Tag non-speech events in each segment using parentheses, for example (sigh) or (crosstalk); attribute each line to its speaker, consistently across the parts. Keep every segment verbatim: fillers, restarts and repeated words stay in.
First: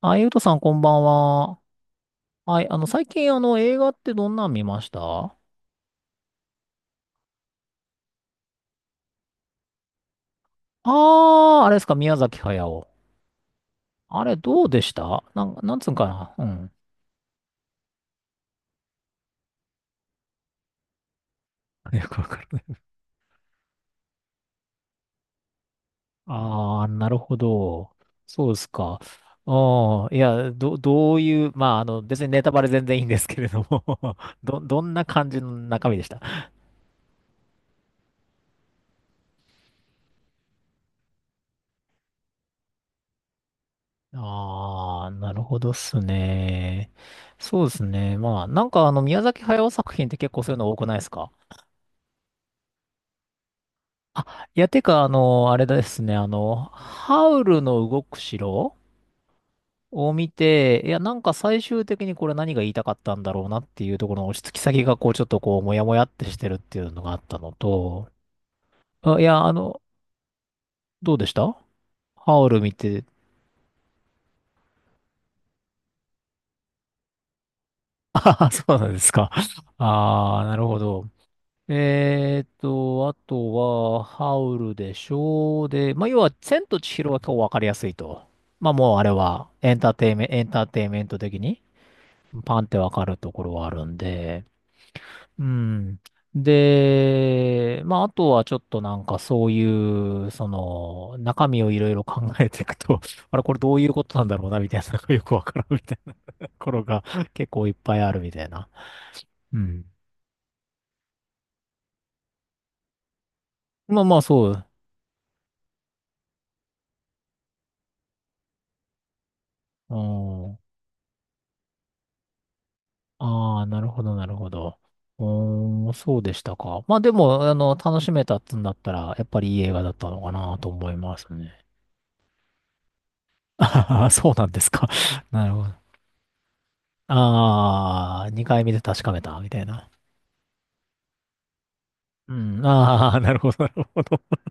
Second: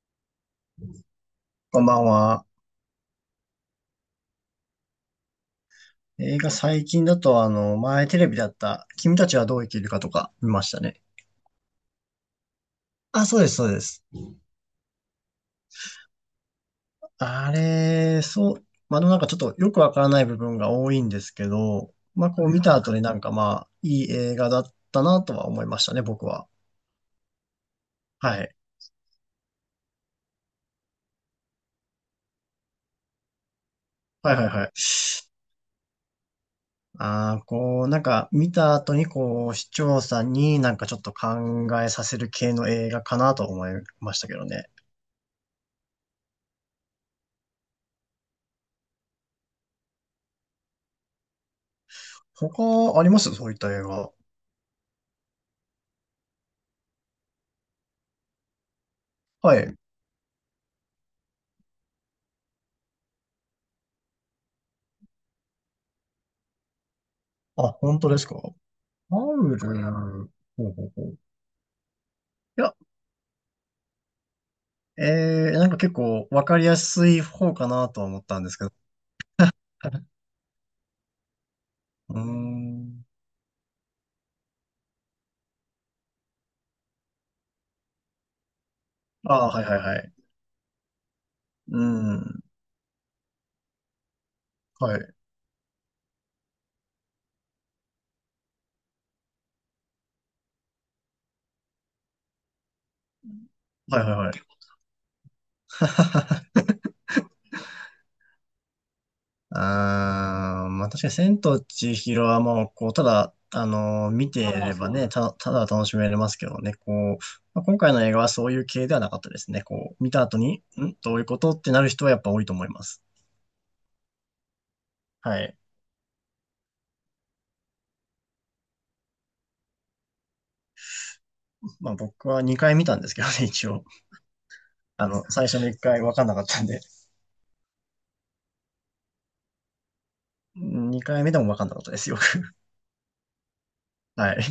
Speaker 1: あ、ゆうとさんこんばんは。
Speaker 2: こんばんは。
Speaker 1: はい、あの、最近あの、映画ってどんなん見ましたあ。
Speaker 2: 映画最近だと、あの、前テレビだった、君たちはどう生きるかとか見ましたね。
Speaker 1: あー、あれですか、宮崎駿。
Speaker 2: あ、そうです、そうです。
Speaker 1: あれどうでしたなん、なんつうんかな、うん。
Speaker 2: あれ、そう、まあ、でもなんかちょっとよくわからない部分が多いんですけ
Speaker 1: (laughs)
Speaker 2: ど、
Speaker 1: よくわ
Speaker 2: まあ、
Speaker 1: か
Speaker 2: こう
Speaker 1: ら
Speaker 2: はい
Speaker 1: な
Speaker 2: 見
Speaker 1: い。
Speaker 2: た後になんかまあ、いい映画だったなとは思いましたね、僕は。
Speaker 1: ああ、なるほど。
Speaker 2: は
Speaker 1: そう
Speaker 2: い。
Speaker 1: ですか。ああ、いや、ど、どういう、まあ、あの、別にネタバレ全然いいんですけれども、
Speaker 2: はい
Speaker 1: (laughs)
Speaker 2: はい
Speaker 1: ど、
Speaker 2: はい。
Speaker 1: どんな感じの中身でした。
Speaker 2: ああ、こう、なんか見た後にこう、視聴者になんかちょっと考えさせる系の映画かなと思いましたけどね。
Speaker 1: ああ、なるほどっすね。そうですね。まあ、なんかあの、宮崎駿作品って結構そういうの多くないですか。
Speaker 2: 他ありますそういった映画。
Speaker 1: あ、いや、てか、あの、あれですね、あの、ハウルの動く城
Speaker 2: はい。
Speaker 1: を見て、いや、なんか最終的にこれ何が言いたかったんだろうなっていうところの落ち着き先が、こう、ちょっとこう、もやもやってしてるっていうのがあったの
Speaker 2: あ、本当
Speaker 1: と、
Speaker 2: ですかフ
Speaker 1: あ、
Speaker 2: ァ
Speaker 1: いや、あ
Speaker 2: ウ
Speaker 1: の、
Speaker 2: ル。ほうほうほ
Speaker 1: ど
Speaker 2: う。
Speaker 1: うでしたハウル
Speaker 2: い
Speaker 1: 見
Speaker 2: や、
Speaker 1: て。(laughs)
Speaker 2: えー、なんか結構わかりやすい方かなとは思った
Speaker 1: あ
Speaker 2: ん
Speaker 1: あ、
Speaker 2: です
Speaker 1: そ
Speaker 2: けど。
Speaker 1: うなんですか。ああ、なるほど。
Speaker 2: うー
Speaker 1: えーっ
Speaker 2: ん。
Speaker 1: と、あとは、ハウルでしょう。で、まあ、要は、千と千尋は今日わかりやすいと。まあ、もうあれ
Speaker 2: あ
Speaker 1: は、
Speaker 2: あ、はい
Speaker 1: エ
Speaker 2: はい
Speaker 1: ンター
Speaker 2: は
Speaker 1: テ
Speaker 2: い。
Speaker 1: イメンエンターテイメント的に。
Speaker 2: うん。
Speaker 1: パンってわかるところはあるんで、
Speaker 2: はい。
Speaker 1: うん。で、まあ、あとはちょっとなんかそういう、その、中身をいろいろ考えていくと、(laughs) あれこれどういう
Speaker 2: はい
Speaker 1: こ
Speaker 2: はい
Speaker 1: となん
Speaker 2: はい。
Speaker 1: だろうな、みたいなのがよくわからんみたいなと
Speaker 2: (laughs)
Speaker 1: ころが結構いっぱいあるみたいな。うん。
Speaker 2: あー、まあ確かに千と千尋はもう、こう、ただ、あ
Speaker 1: まあ
Speaker 2: のー
Speaker 1: まあ、
Speaker 2: 見て
Speaker 1: そ
Speaker 2: い
Speaker 1: う。
Speaker 2: ればね、た、ただ楽しめれますけどね、こう、まあ、今回の映画はそういう系ではなかったですね。
Speaker 1: う
Speaker 2: こう、見た後
Speaker 1: ん。
Speaker 2: に、んどういうことってなる人はやっぱ多いと思います。
Speaker 1: ああ、なるほど、なるほど。う
Speaker 2: はい。
Speaker 1: ーん、そうでしたか。まあでも、あの、楽しめたっつんだったら、やっぱりいい映画だったのかなと思いますね。
Speaker 2: まあ僕はにかい見たんですけどね、
Speaker 1: (laughs) あ
Speaker 2: 一応。
Speaker 1: ははそうなんですか。
Speaker 2: あの、
Speaker 1: (laughs) な
Speaker 2: 最
Speaker 1: る
Speaker 2: 初
Speaker 1: ほ
Speaker 2: の
Speaker 1: ど。
Speaker 2: いっかいぶんかんなかったんで、
Speaker 1: ああ、にかい見て確かめた、みたいな。
Speaker 2: にかいめでも分かんなかったですよ。
Speaker 1: うん、ああ、なるほど、なるほ
Speaker 2: (laughs)
Speaker 1: ど。
Speaker 2: はい。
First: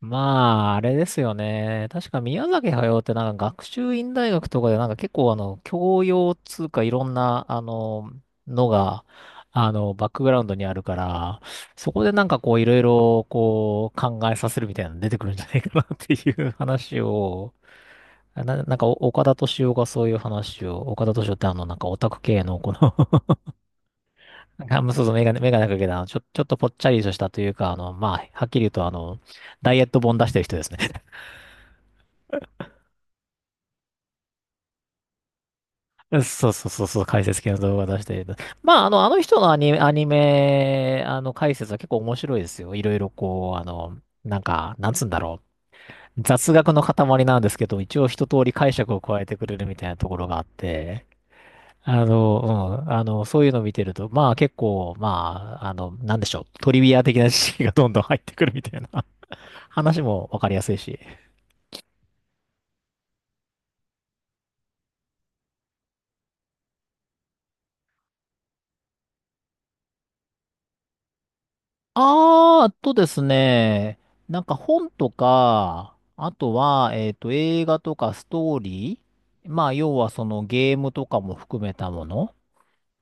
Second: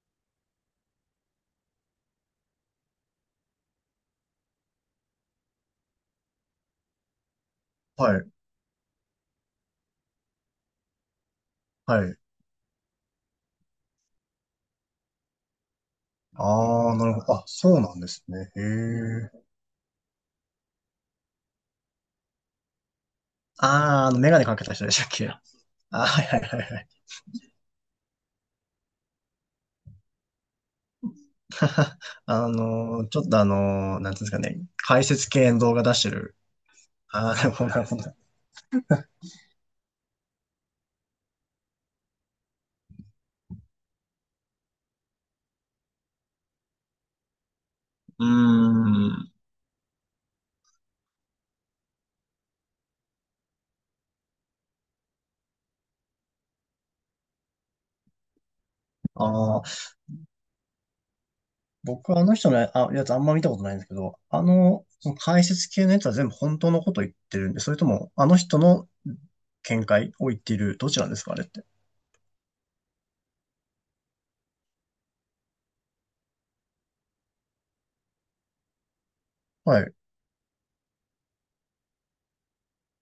Speaker 1: まあ、あれですよね。確か宮崎駿ってなんか学習院大学とかでなんか結構あの、教養つうかいろんな、あ
Speaker 2: は
Speaker 1: の、
Speaker 2: い、
Speaker 1: のが、あの、バックグラウンドにあるから、そこ
Speaker 2: は
Speaker 1: で
Speaker 2: い。
Speaker 1: なんかこういろいろこう考えさせるみたいなの出てくるんじゃないかなっていう
Speaker 2: ああ、
Speaker 1: 話
Speaker 2: なるほど。あ、
Speaker 1: を、
Speaker 2: そうなんですね。へ
Speaker 1: な、なんかお岡田
Speaker 2: え。
Speaker 1: 斗司夫がそういう話を、岡田斗司夫ってあの、なんかオタク系のこの (laughs)
Speaker 2: ああ、あの、メガネかけ
Speaker 1: なん
Speaker 2: た
Speaker 1: か、
Speaker 2: 人
Speaker 1: ま
Speaker 2: で
Speaker 1: あ
Speaker 2: し
Speaker 1: そ
Speaker 2: た
Speaker 1: う
Speaker 2: っ
Speaker 1: そう、メ
Speaker 2: け。
Speaker 1: ガ
Speaker 2: あ
Speaker 1: ネ、メガネかけた、
Speaker 2: ー
Speaker 1: あのちょ、
Speaker 2: はいは
Speaker 1: ち
Speaker 2: い
Speaker 1: ょっと
Speaker 2: はい
Speaker 1: ぽっ
Speaker 2: は
Speaker 1: ち
Speaker 2: い。
Speaker 1: ゃりとしたというか、あの、まあ、はっきり言うと、あの、ダイエット本出してる人ですね。
Speaker 2: (laughs) あのー、ちょっとあのー、なんていうんですかね、解説系の動画出して
Speaker 1: (laughs)
Speaker 2: る。
Speaker 1: そうそうそう、そう、解
Speaker 2: ああ、
Speaker 1: 説
Speaker 2: なる
Speaker 1: 系の
Speaker 2: ほど
Speaker 1: 動
Speaker 2: なる
Speaker 1: 画
Speaker 2: ほ
Speaker 1: 出し
Speaker 2: ど。
Speaker 1: てる人。まあ、あの、あの人のアニメ、アニメ、あの、解説は結構面白いですよ。いろいろこう、あの、なんか、なんつうんだろう。雑学の塊なんですけど、一応
Speaker 2: う
Speaker 1: 一
Speaker 2: ー
Speaker 1: 通り解釈を加え
Speaker 2: ん。
Speaker 1: てくれるみたいなところがあって、あの、うん、あの、そういうのを見てると、まあ結構、まあ、あの、なんでしょう、トリビア的な知識がどんどん入ってくるみたいな。
Speaker 2: あ、
Speaker 1: 話もわかりやすいし。
Speaker 2: 僕はあの人のあやつあんま見たことないんですけど、あの、その解説系のやつは全部本当のこと言ってるんで、それともあの人の見解を言っている、どちらですか、あれって。
Speaker 1: あー、あとですね、なんか本とか、あとは、えっと、映画とかストーリー、まあ、
Speaker 2: はい。あ
Speaker 1: 要はそのゲームとかも含めたもの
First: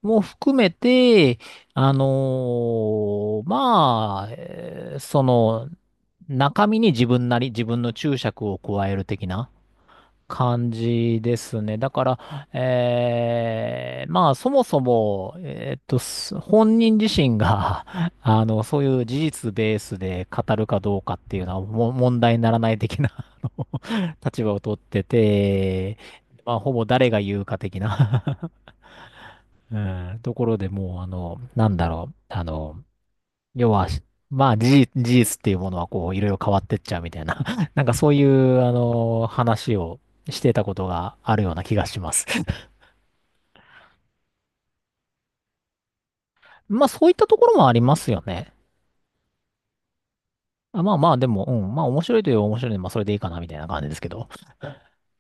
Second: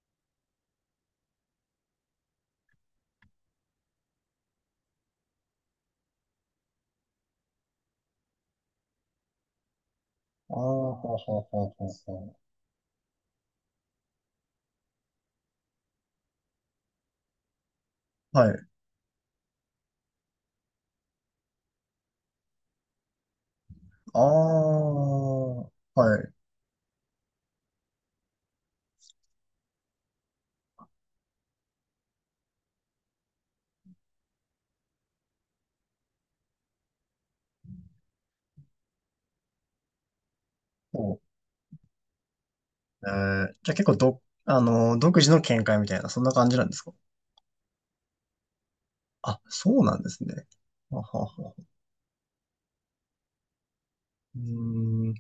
Speaker 1: も含めて、あのーまあ、えーその、中身に自分なり、自分の注釈を加える的な、
Speaker 2: あ、
Speaker 1: 感
Speaker 2: ほうほう
Speaker 1: じで
Speaker 2: ほ
Speaker 1: す
Speaker 2: う
Speaker 1: ね。
Speaker 2: ほ
Speaker 1: だ
Speaker 2: う
Speaker 1: から、
Speaker 2: ほ
Speaker 1: えーまあ、そもそも、えーっと、す本人自身が、(laughs)
Speaker 2: う。
Speaker 1: あ
Speaker 2: は
Speaker 1: の、
Speaker 2: い。
Speaker 1: そういう事実ベースで語るかどうかっていうのは、も問題にならない的な、あの
Speaker 2: ああ、
Speaker 1: 立場を取ってて、
Speaker 2: はい。
Speaker 1: まあ、ほぼ誰が言うか的な (laughs) うん、ところでもう、あの、なんだろう、あの、要は、まあ、事実、事実っていうものは、こう、いろいろ変わってっちゃうみたいな、(laughs) なんかそういう、あの、話をしてたこと
Speaker 2: ほ
Speaker 1: があるような気がします。
Speaker 2: う。えー、じゃあ結構ど、あの、独自の見解みたいな、そんな感じな
Speaker 1: (laughs)
Speaker 2: んです
Speaker 1: まあ、
Speaker 2: か。
Speaker 1: そういったところもありますよね。
Speaker 2: あ、そうなんですね。
Speaker 1: あ、ま
Speaker 2: あ
Speaker 1: あ
Speaker 2: は
Speaker 1: まあ、で
Speaker 2: は
Speaker 1: も、う
Speaker 2: は。
Speaker 1: ん、まあ、面白いといえば面白いので、まあ、それでいいかな、みたいな感じですけど。
Speaker 2: うーん。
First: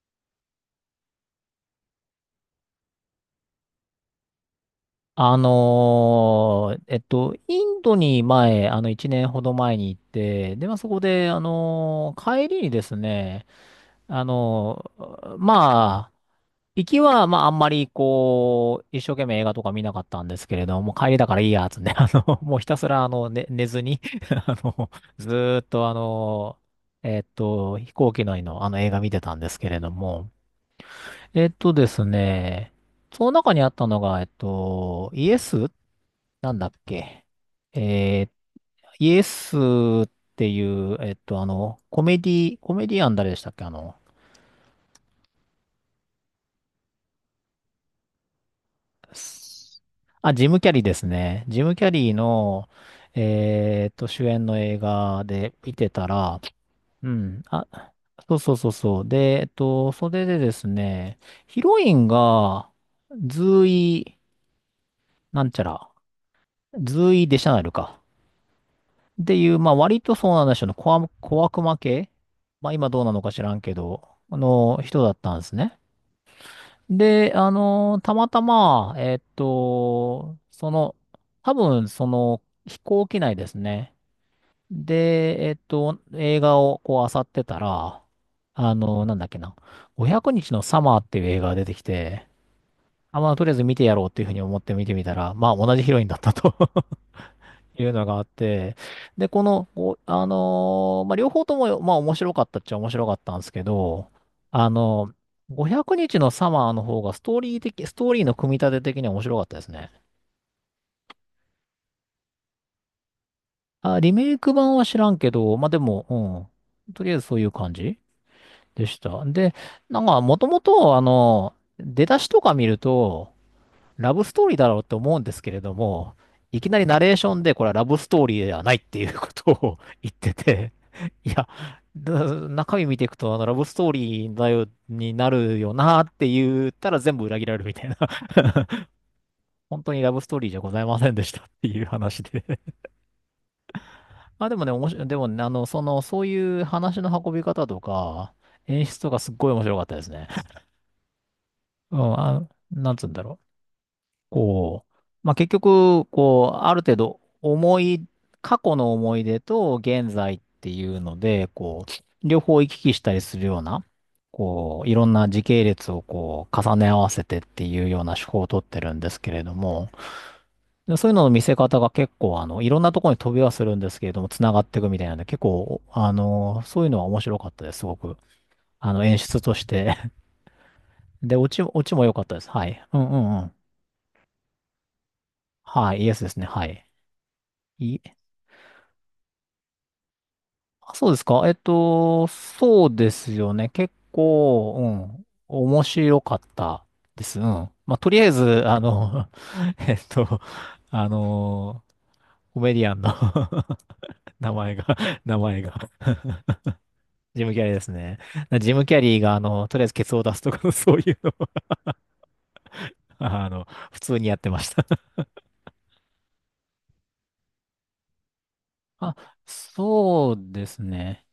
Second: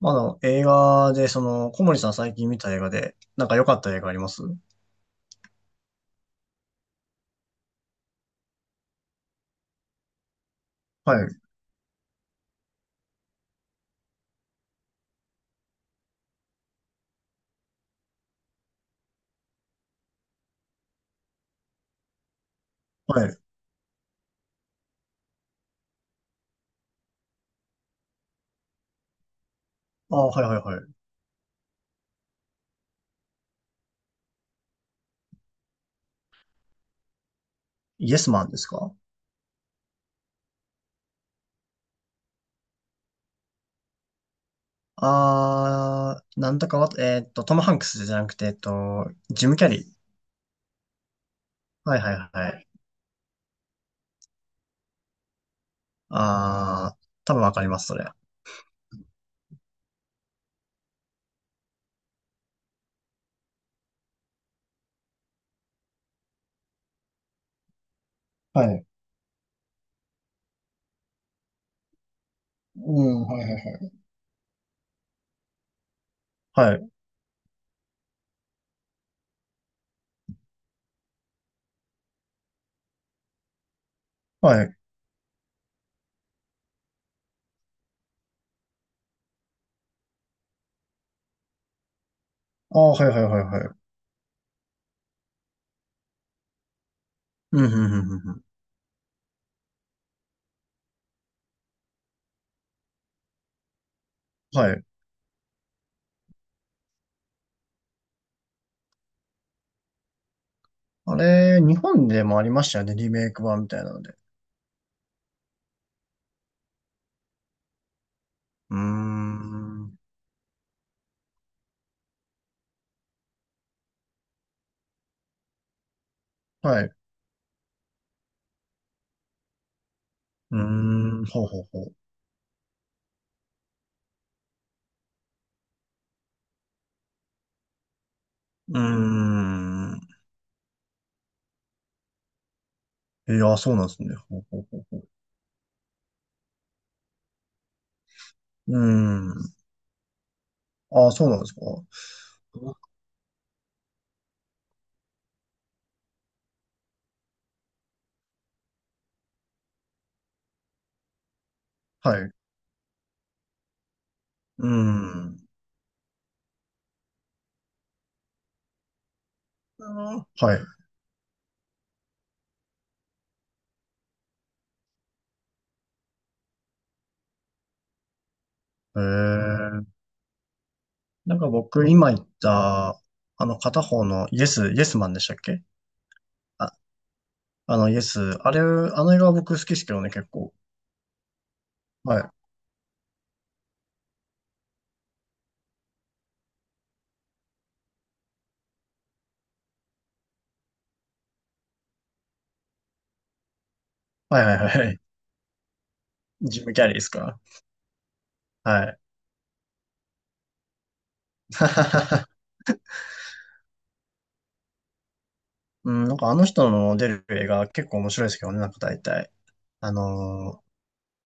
Speaker 2: まあ、あの、映画で、その、小森さん最近見た映画で、なんか良かった映画あります。
Speaker 1: あのーえっと、インドに前、あの、いちねんほど前に行って、で、まあ、そこ
Speaker 2: は
Speaker 1: で、
Speaker 2: い。
Speaker 1: あのー帰りにですね、あのーまあ、行きは、まあ、あんまり、こう、一生懸命映画とか見なかったんですけれども、帰りだからいいや、つね、(laughs) あの、もうひたすら、あ
Speaker 2: は
Speaker 1: の、
Speaker 2: い。
Speaker 1: ね、寝ずに (laughs) あの、ずーっと、あの、えっと、飛行機内の、あの、映画見てたんですけれど
Speaker 2: ああ、
Speaker 1: も、
Speaker 2: はいはいはい。
Speaker 1: えっとですね、その中にあったのが、えっと、イエスなんだっけ、
Speaker 2: イエ
Speaker 1: え
Speaker 2: ス
Speaker 1: ー
Speaker 2: マンですか。
Speaker 1: イエスっていう、えっと、あの、コメディ、コメディアン誰でしたっけあの、
Speaker 2: ああー、なんとかわ、えーっと、トム・ハンクスじゃなくて、えっと、ジム・キャリー。
Speaker 1: あ、ジム・キャリーですね。ジム・キャ
Speaker 2: はい
Speaker 1: リー
Speaker 2: はいはい。
Speaker 1: の、えーっと、主演の映画で見てたら、
Speaker 2: ああ、
Speaker 1: う
Speaker 2: 多
Speaker 1: ん、
Speaker 2: 分わか
Speaker 1: あ、
Speaker 2: ります、それ。
Speaker 1: そうそうそうそう。で、えっと、それでですね、ヒロインが、ズーイ、なんちゃら、ズーイ・デシャナルか、
Speaker 2: はい。
Speaker 1: っていう、まあ、割とそうなんでしょうね、小悪、小悪魔系、まあ、今ど
Speaker 2: う
Speaker 1: うなの
Speaker 2: ん、
Speaker 1: か
Speaker 2: は
Speaker 1: 知
Speaker 2: い
Speaker 1: ら
Speaker 2: は
Speaker 1: んけ
Speaker 2: い
Speaker 1: ど、あの、人だったんですね。
Speaker 2: はい。はい。
Speaker 1: で、あのたまたま、えっと、その、多分、その、飛行機内ですね。
Speaker 2: はい。
Speaker 1: で、えっと、映画をこう、漁ってたら、あのなんだっけな、ごひゃくにちのサマーっていう映画が出てきて、
Speaker 2: ああ、はいは
Speaker 1: あ、
Speaker 2: い
Speaker 1: まあ、
Speaker 2: はい
Speaker 1: とりあえず
Speaker 2: は
Speaker 1: 見
Speaker 2: い。
Speaker 1: てやろうっていうふうに思って見てみたら、まあ、同じヒロインだったと。
Speaker 2: うん、うん、
Speaker 1: い
Speaker 2: う
Speaker 1: う
Speaker 2: ん、
Speaker 1: のが
Speaker 2: う
Speaker 1: あっ
Speaker 2: ん。うん、
Speaker 1: て、で、この、こうあのーまあ、両方とも、まあ、面白かったっちゃ面白かったんですけど、あ
Speaker 2: はい。
Speaker 1: のごひゃくにちのサマーの方がストーリー的、ストーリーの組み立て的には面白かったですね。
Speaker 2: あれ、日本でもありましたよね、リメイク版みたいな
Speaker 1: あ、
Speaker 2: の
Speaker 1: リ
Speaker 2: で。
Speaker 1: メイク版は知らんけど、まあ、でも、うん。とりあえずそういう感じ
Speaker 2: うー
Speaker 1: でした。で、
Speaker 2: ん。
Speaker 1: なんか、もともと、あの、出だしとか見ると、ラブストーリーだろうって思うんですけれども、いきな
Speaker 2: はい。
Speaker 1: り
Speaker 2: う
Speaker 1: ナレーションでこれはラブストーリーではないっていうことを (laughs) 言って
Speaker 2: ー
Speaker 1: て、(laughs)
Speaker 2: ん、
Speaker 1: い
Speaker 2: ほう
Speaker 1: や、
Speaker 2: ほうほう。
Speaker 1: だ中身見ていくと、あの、ラブストーリーだよ、になるよなって言ったら全部裏切られるみたいな、(laughs)
Speaker 2: うー
Speaker 1: 本当にラ
Speaker 2: ん。
Speaker 1: ブストーリーじゃございませんでしたっていう話で。
Speaker 2: いや、そうなんですね。
Speaker 1: (laughs)
Speaker 2: ほ
Speaker 1: ま
Speaker 2: う
Speaker 1: あで
Speaker 2: ほ
Speaker 1: も
Speaker 2: う
Speaker 1: ね、
Speaker 2: ほう
Speaker 1: 面
Speaker 2: ほ
Speaker 1: 白い、
Speaker 2: う。
Speaker 1: でもね、あの、その、そういう話の運び方とか、
Speaker 2: うー
Speaker 1: 演出とかすっごい
Speaker 2: ん。
Speaker 1: 面白かったですね。(laughs)
Speaker 2: ああ、そうなんですか。
Speaker 1: うん、あ、なんつうんだろう。こう、まあ、結局、こう、ある程度、思い、過去の思い出と現在っていうので、こ
Speaker 2: は
Speaker 1: う、
Speaker 2: い。
Speaker 1: 両方行き来したりするような、
Speaker 2: う
Speaker 1: こう、いろんな
Speaker 2: ん。
Speaker 1: 時系列をこう、重ね合わせてっていうような手法をとってるんですけれども、
Speaker 2: あーはい。
Speaker 1: でそういうのの見せ方が結構、あの、いろんなところに飛びはするんですけれども、繋がっていくみたいなんで、結構、あの、そういうのは面白かったです、すごく。あ
Speaker 2: え
Speaker 1: の、演出とし
Speaker 2: ー、
Speaker 1: て (laughs) で、
Speaker 2: なん
Speaker 1: オ
Speaker 2: か
Speaker 1: チ、オ
Speaker 2: 僕
Speaker 1: チも良
Speaker 2: 今
Speaker 1: か
Speaker 2: 言
Speaker 1: っ
Speaker 2: っ
Speaker 1: たです。はい。う
Speaker 2: た、
Speaker 1: んうんう
Speaker 2: あ
Speaker 1: ん。
Speaker 2: の片方のイエス、イエスマンでしたっけ。
Speaker 1: はい、イエスですね。は
Speaker 2: あ、
Speaker 1: い。
Speaker 2: あのイエス、あれ、あの映画は僕好きですけどね、結構。
Speaker 1: あそうですか。えっ
Speaker 2: は
Speaker 1: と、
Speaker 2: い。
Speaker 1: そうですよね。結構、うん、面白かったです。うん。まあ、とりあえず、あの、(laughs) えっと、あの、コメディアンの (laughs)
Speaker 2: はい
Speaker 1: 名
Speaker 2: はい
Speaker 1: 前が、
Speaker 2: はい。
Speaker 1: 名前が、
Speaker 2: ジム・キャリーですか。
Speaker 1: ジム・キャリーですね。ジム・
Speaker 2: は
Speaker 1: キ
Speaker 2: い。
Speaker 1: ャリーが、あの、とりあえずケツを出すとか、(laughs) そういうのを
Speaker 2: (laughs)
Speaker 1: あの、普通にやってました。
Speaker 2: うん、なんかあの人の出る映画結構面白いですけどね、なんか
Speaker 1: (laughs)
Speaker 2: 大
Speaker 1: あ、
Speaker 2: 体。あ
Speaker 1: そう
Speaker 2: のー、
Speaker 1: ですね。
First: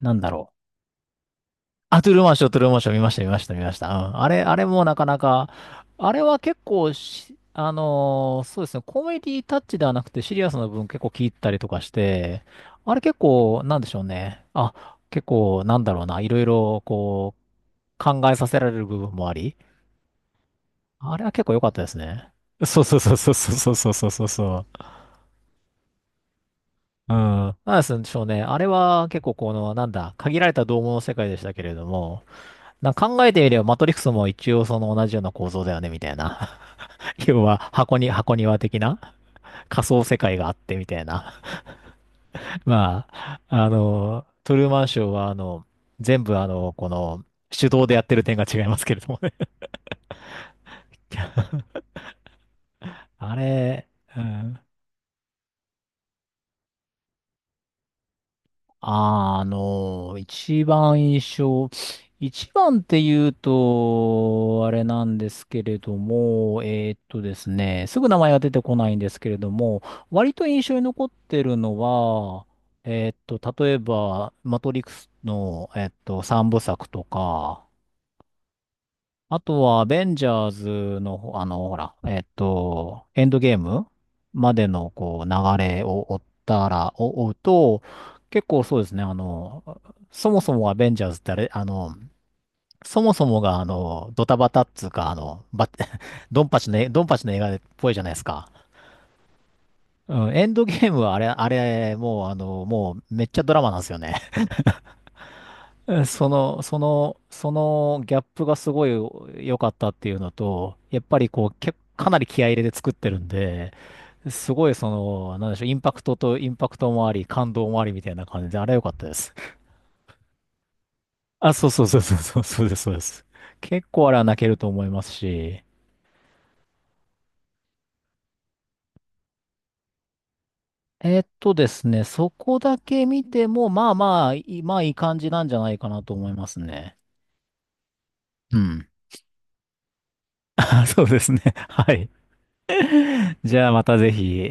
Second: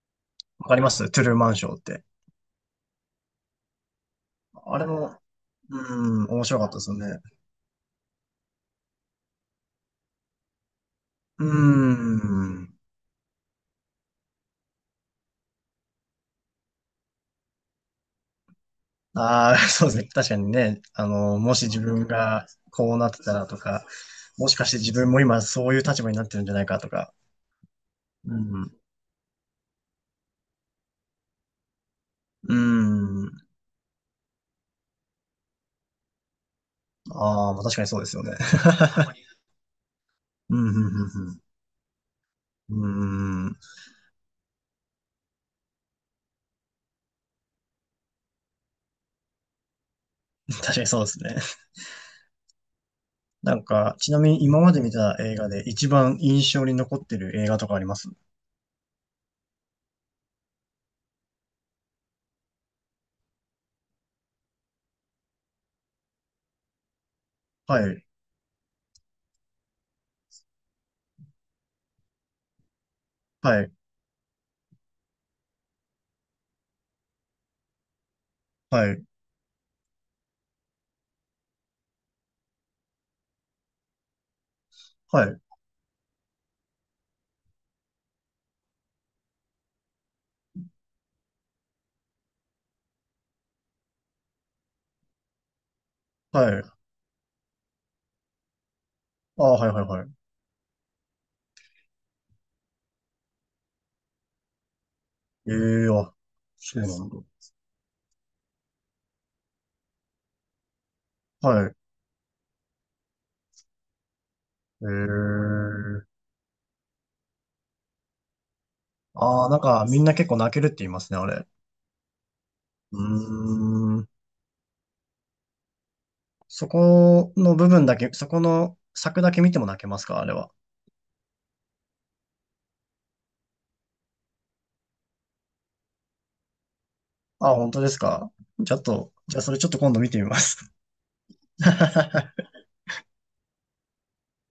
Speaker 1: なんだろう。
Speaker 2: わかりますトゥルーマンショーっ
Speaker 1: あ、
Speaker 2: て。
Speaker 1: トゥルーマンショー、トゥルーマンショー見ました、見ました、見ました。うん。あれ、あれ
Speaker 2: あ
Speaker 1: も
Speaker 2: れ
Speaker 1: なかな
Speaker 2: も、
Speaker 1: か、
Speaker 2: う
Speaker 1: あれ
Speaker 2: ん、
Speaker 1: は
Speaker 2: 面
Speaker 1: 結
Speaker 2: 白かったです
Speaker 1: 構
Speaker 2: よね。
Speaker 1: し、あのーそうですね、コメディタッチではなくてシリアスな部分結構聞いたりとかし
Speaker 2: う
Speaker 1: て、
Speaker 2: ん。
Speaker 1: あれ結構、なんでしょうね。あ、結構、なんだろうな、いろいろ、こう、考えさせられる部分もあ
Speaker 2: あ
Speaker 1: り、
Speaker 2: あ、(laughs) そうですね。確かにね、あ
Speaker 1: あれは
Speaker 2: の、
Speaker 1: 結構
Speaker 2: も
Speaker 1: 良
Speaker 2: し
Speaker 1: かっ
Speaker 2: 自
Speaker 1: たです
Speaker 2: 分
Speaker 1: ね。
Speaker 2: が
Speaker 1: そう
Speaker 2: こ
Speaker 1: そ
Speaker 2: う
Speaker 1: う
Speaker 2: なっ
Speaker 1: そう
Speaker 2: て
Speaker 1: そ
Speaker 2: た
Speaker 1: う
Speaker 2: らと
Speaker 1: そう
Speaker 2: か、
Speaker 1: そうそうそう
Speaker 2: もしか
Speaker 1: そ
Speaker 2: して
Speaker 1: う。
Speaker 2: 自分も今そういう立場になってるんじゃないかと
Speaker 1: う
Speaker 2: か。
Speaker 1: ん。なんでしょう
Speaker 2: う
Speaker 1: ね。あれ
Speaker 2: ん。
Speaker 1: は結構この、なんだ、限られた同物の世界でしたけれども、
Speaker 2: う
Speaker 1: な考
Speaker 2: ん。
Speaker 1: えてみれば、マトリックスも一応その同じような構造だよね、みたいな。(laughs) 要
Speaker 2: ああ、まあ
Speaker 1: は、
Speaker 2: 確かにそ
Speaker 1: 箱
Speaker 2: うで
Speaker 1: に、
Speaker 2: すよね。
Speaker 1: 箱庭的な
Speaker 2: (laughs)
Speaker 1: 仮想世界があっ
Speaker 2: うん、う
Speaker 1: て、みたい
Speaker 2: ん、う
Speaker 1: な。
Speaker 2: ん、
Speaker 1: (laughs)
Speaker 2: う
Speaker 1: まあ、
Speaker 2: ん。うん、
Speaker 1: あの、トゥルーマンショーは、あの、全部、あの、この、手動でやってる点が違いますけれどもね。
Speaker 2: 確かにそうですね。
Speaker 1: (laughs) あ
Speaker 2: なん
Speaker 1: れ、
Speaker 2: か、ちな
Speaker 1: う
Speaker 2: みに
Speaker 1: ん。
Speaker 2: 今まで見た映画で一番印象に残ってる映画とかあります。
Speaker 1: あの、一番印象、一番って言うと、あれなんですけれども、えーっとです
Speaker 2: は
Speaker 1: ね、す
Speaker 2: い、
Speaker 1: ぐ名前が出てこないんですけれども、割と印象に残ってるのは、えーっ
Speaker 2: は
Speaker 1: と、例
Speaker 2: い、
Speaker 1: えば、マトリックスの、えーっと、三部作とか、
Speaker 2: はい、
Speaker 1: あとは、アベンジャーズのほ、あの、ほら、えっと、エンドゲームまでの、こ
Speaker 2: は
Speaker 1: う、
Speaker 2: い、
Speaker 1: 流れを追ったら、お追うと、結構そうですね、あの、そもそもアベンジャーズってあれ、あの、そもそもが、あの、ドタバタっつうか、あの、ば、(laughs) ドン
Speaker 2: は
Speaker 1: パ
Speaker 2: い。
Speaker 1: チの、ドンパチの映画っぽいじゃないですか。
Speaker 2: ああ、はい、はい、はい。
Speaker 1: うん、エンドゲームはあれ、あれ、もう、あの、もう、めっちゃドラマなんですよね。
Speaker 2: ええ
Speaker 1: うん
Speaker 2: あ、
Speaker 1: その、そ
Speaker 2: そうなん
Speaker 1: の、
Speaker 2: だ。
Speaker 1: そのギャップがすごい良かったっていうのと、やっぱりこう、
Speaker 2: は
Speaker 1: け、
Speaker 2: い。
Speaker 1: かなり気合い入れて作ってるんで、すごいその、なんでしょう、インパクト
Speaker 2: ええ、
Speaker 1: とインパクトもあり、感動もありみたいな感じで、あれ良かったです。
Speaker 2: ああ、なんかみんな結構泣けるって言いますね、あれ。
Speaker 1: あ、そうそうそうそうそう、そうです、そう
Speaker 2: う
Speaker 1: です。結
Speaker 2: ー
Speaker 1: 構
Speaker 2: ん。
Speaker 1: あれは泣けると思いますし、
Speaker 2: そこの部分だけ、そこの作だけ見ても泣けますか、あれは。
Speaker 1: えーっとですね、そこだけ見ても、まあまあ、いまあいい感じなんじゃないかなと思いますね。
Speaker 2: ああ、本当ですか。
Speaker 1: う
Speaker 2: ちょっ
Speaker 1: ん。
Speaker 2: と、じゃあそれちょっと今度見てみます。
Speaker 1: (laughs) そうですね。はい。
Speaker 2: (laughs)
Speaker 1: じゃあまたぜひ。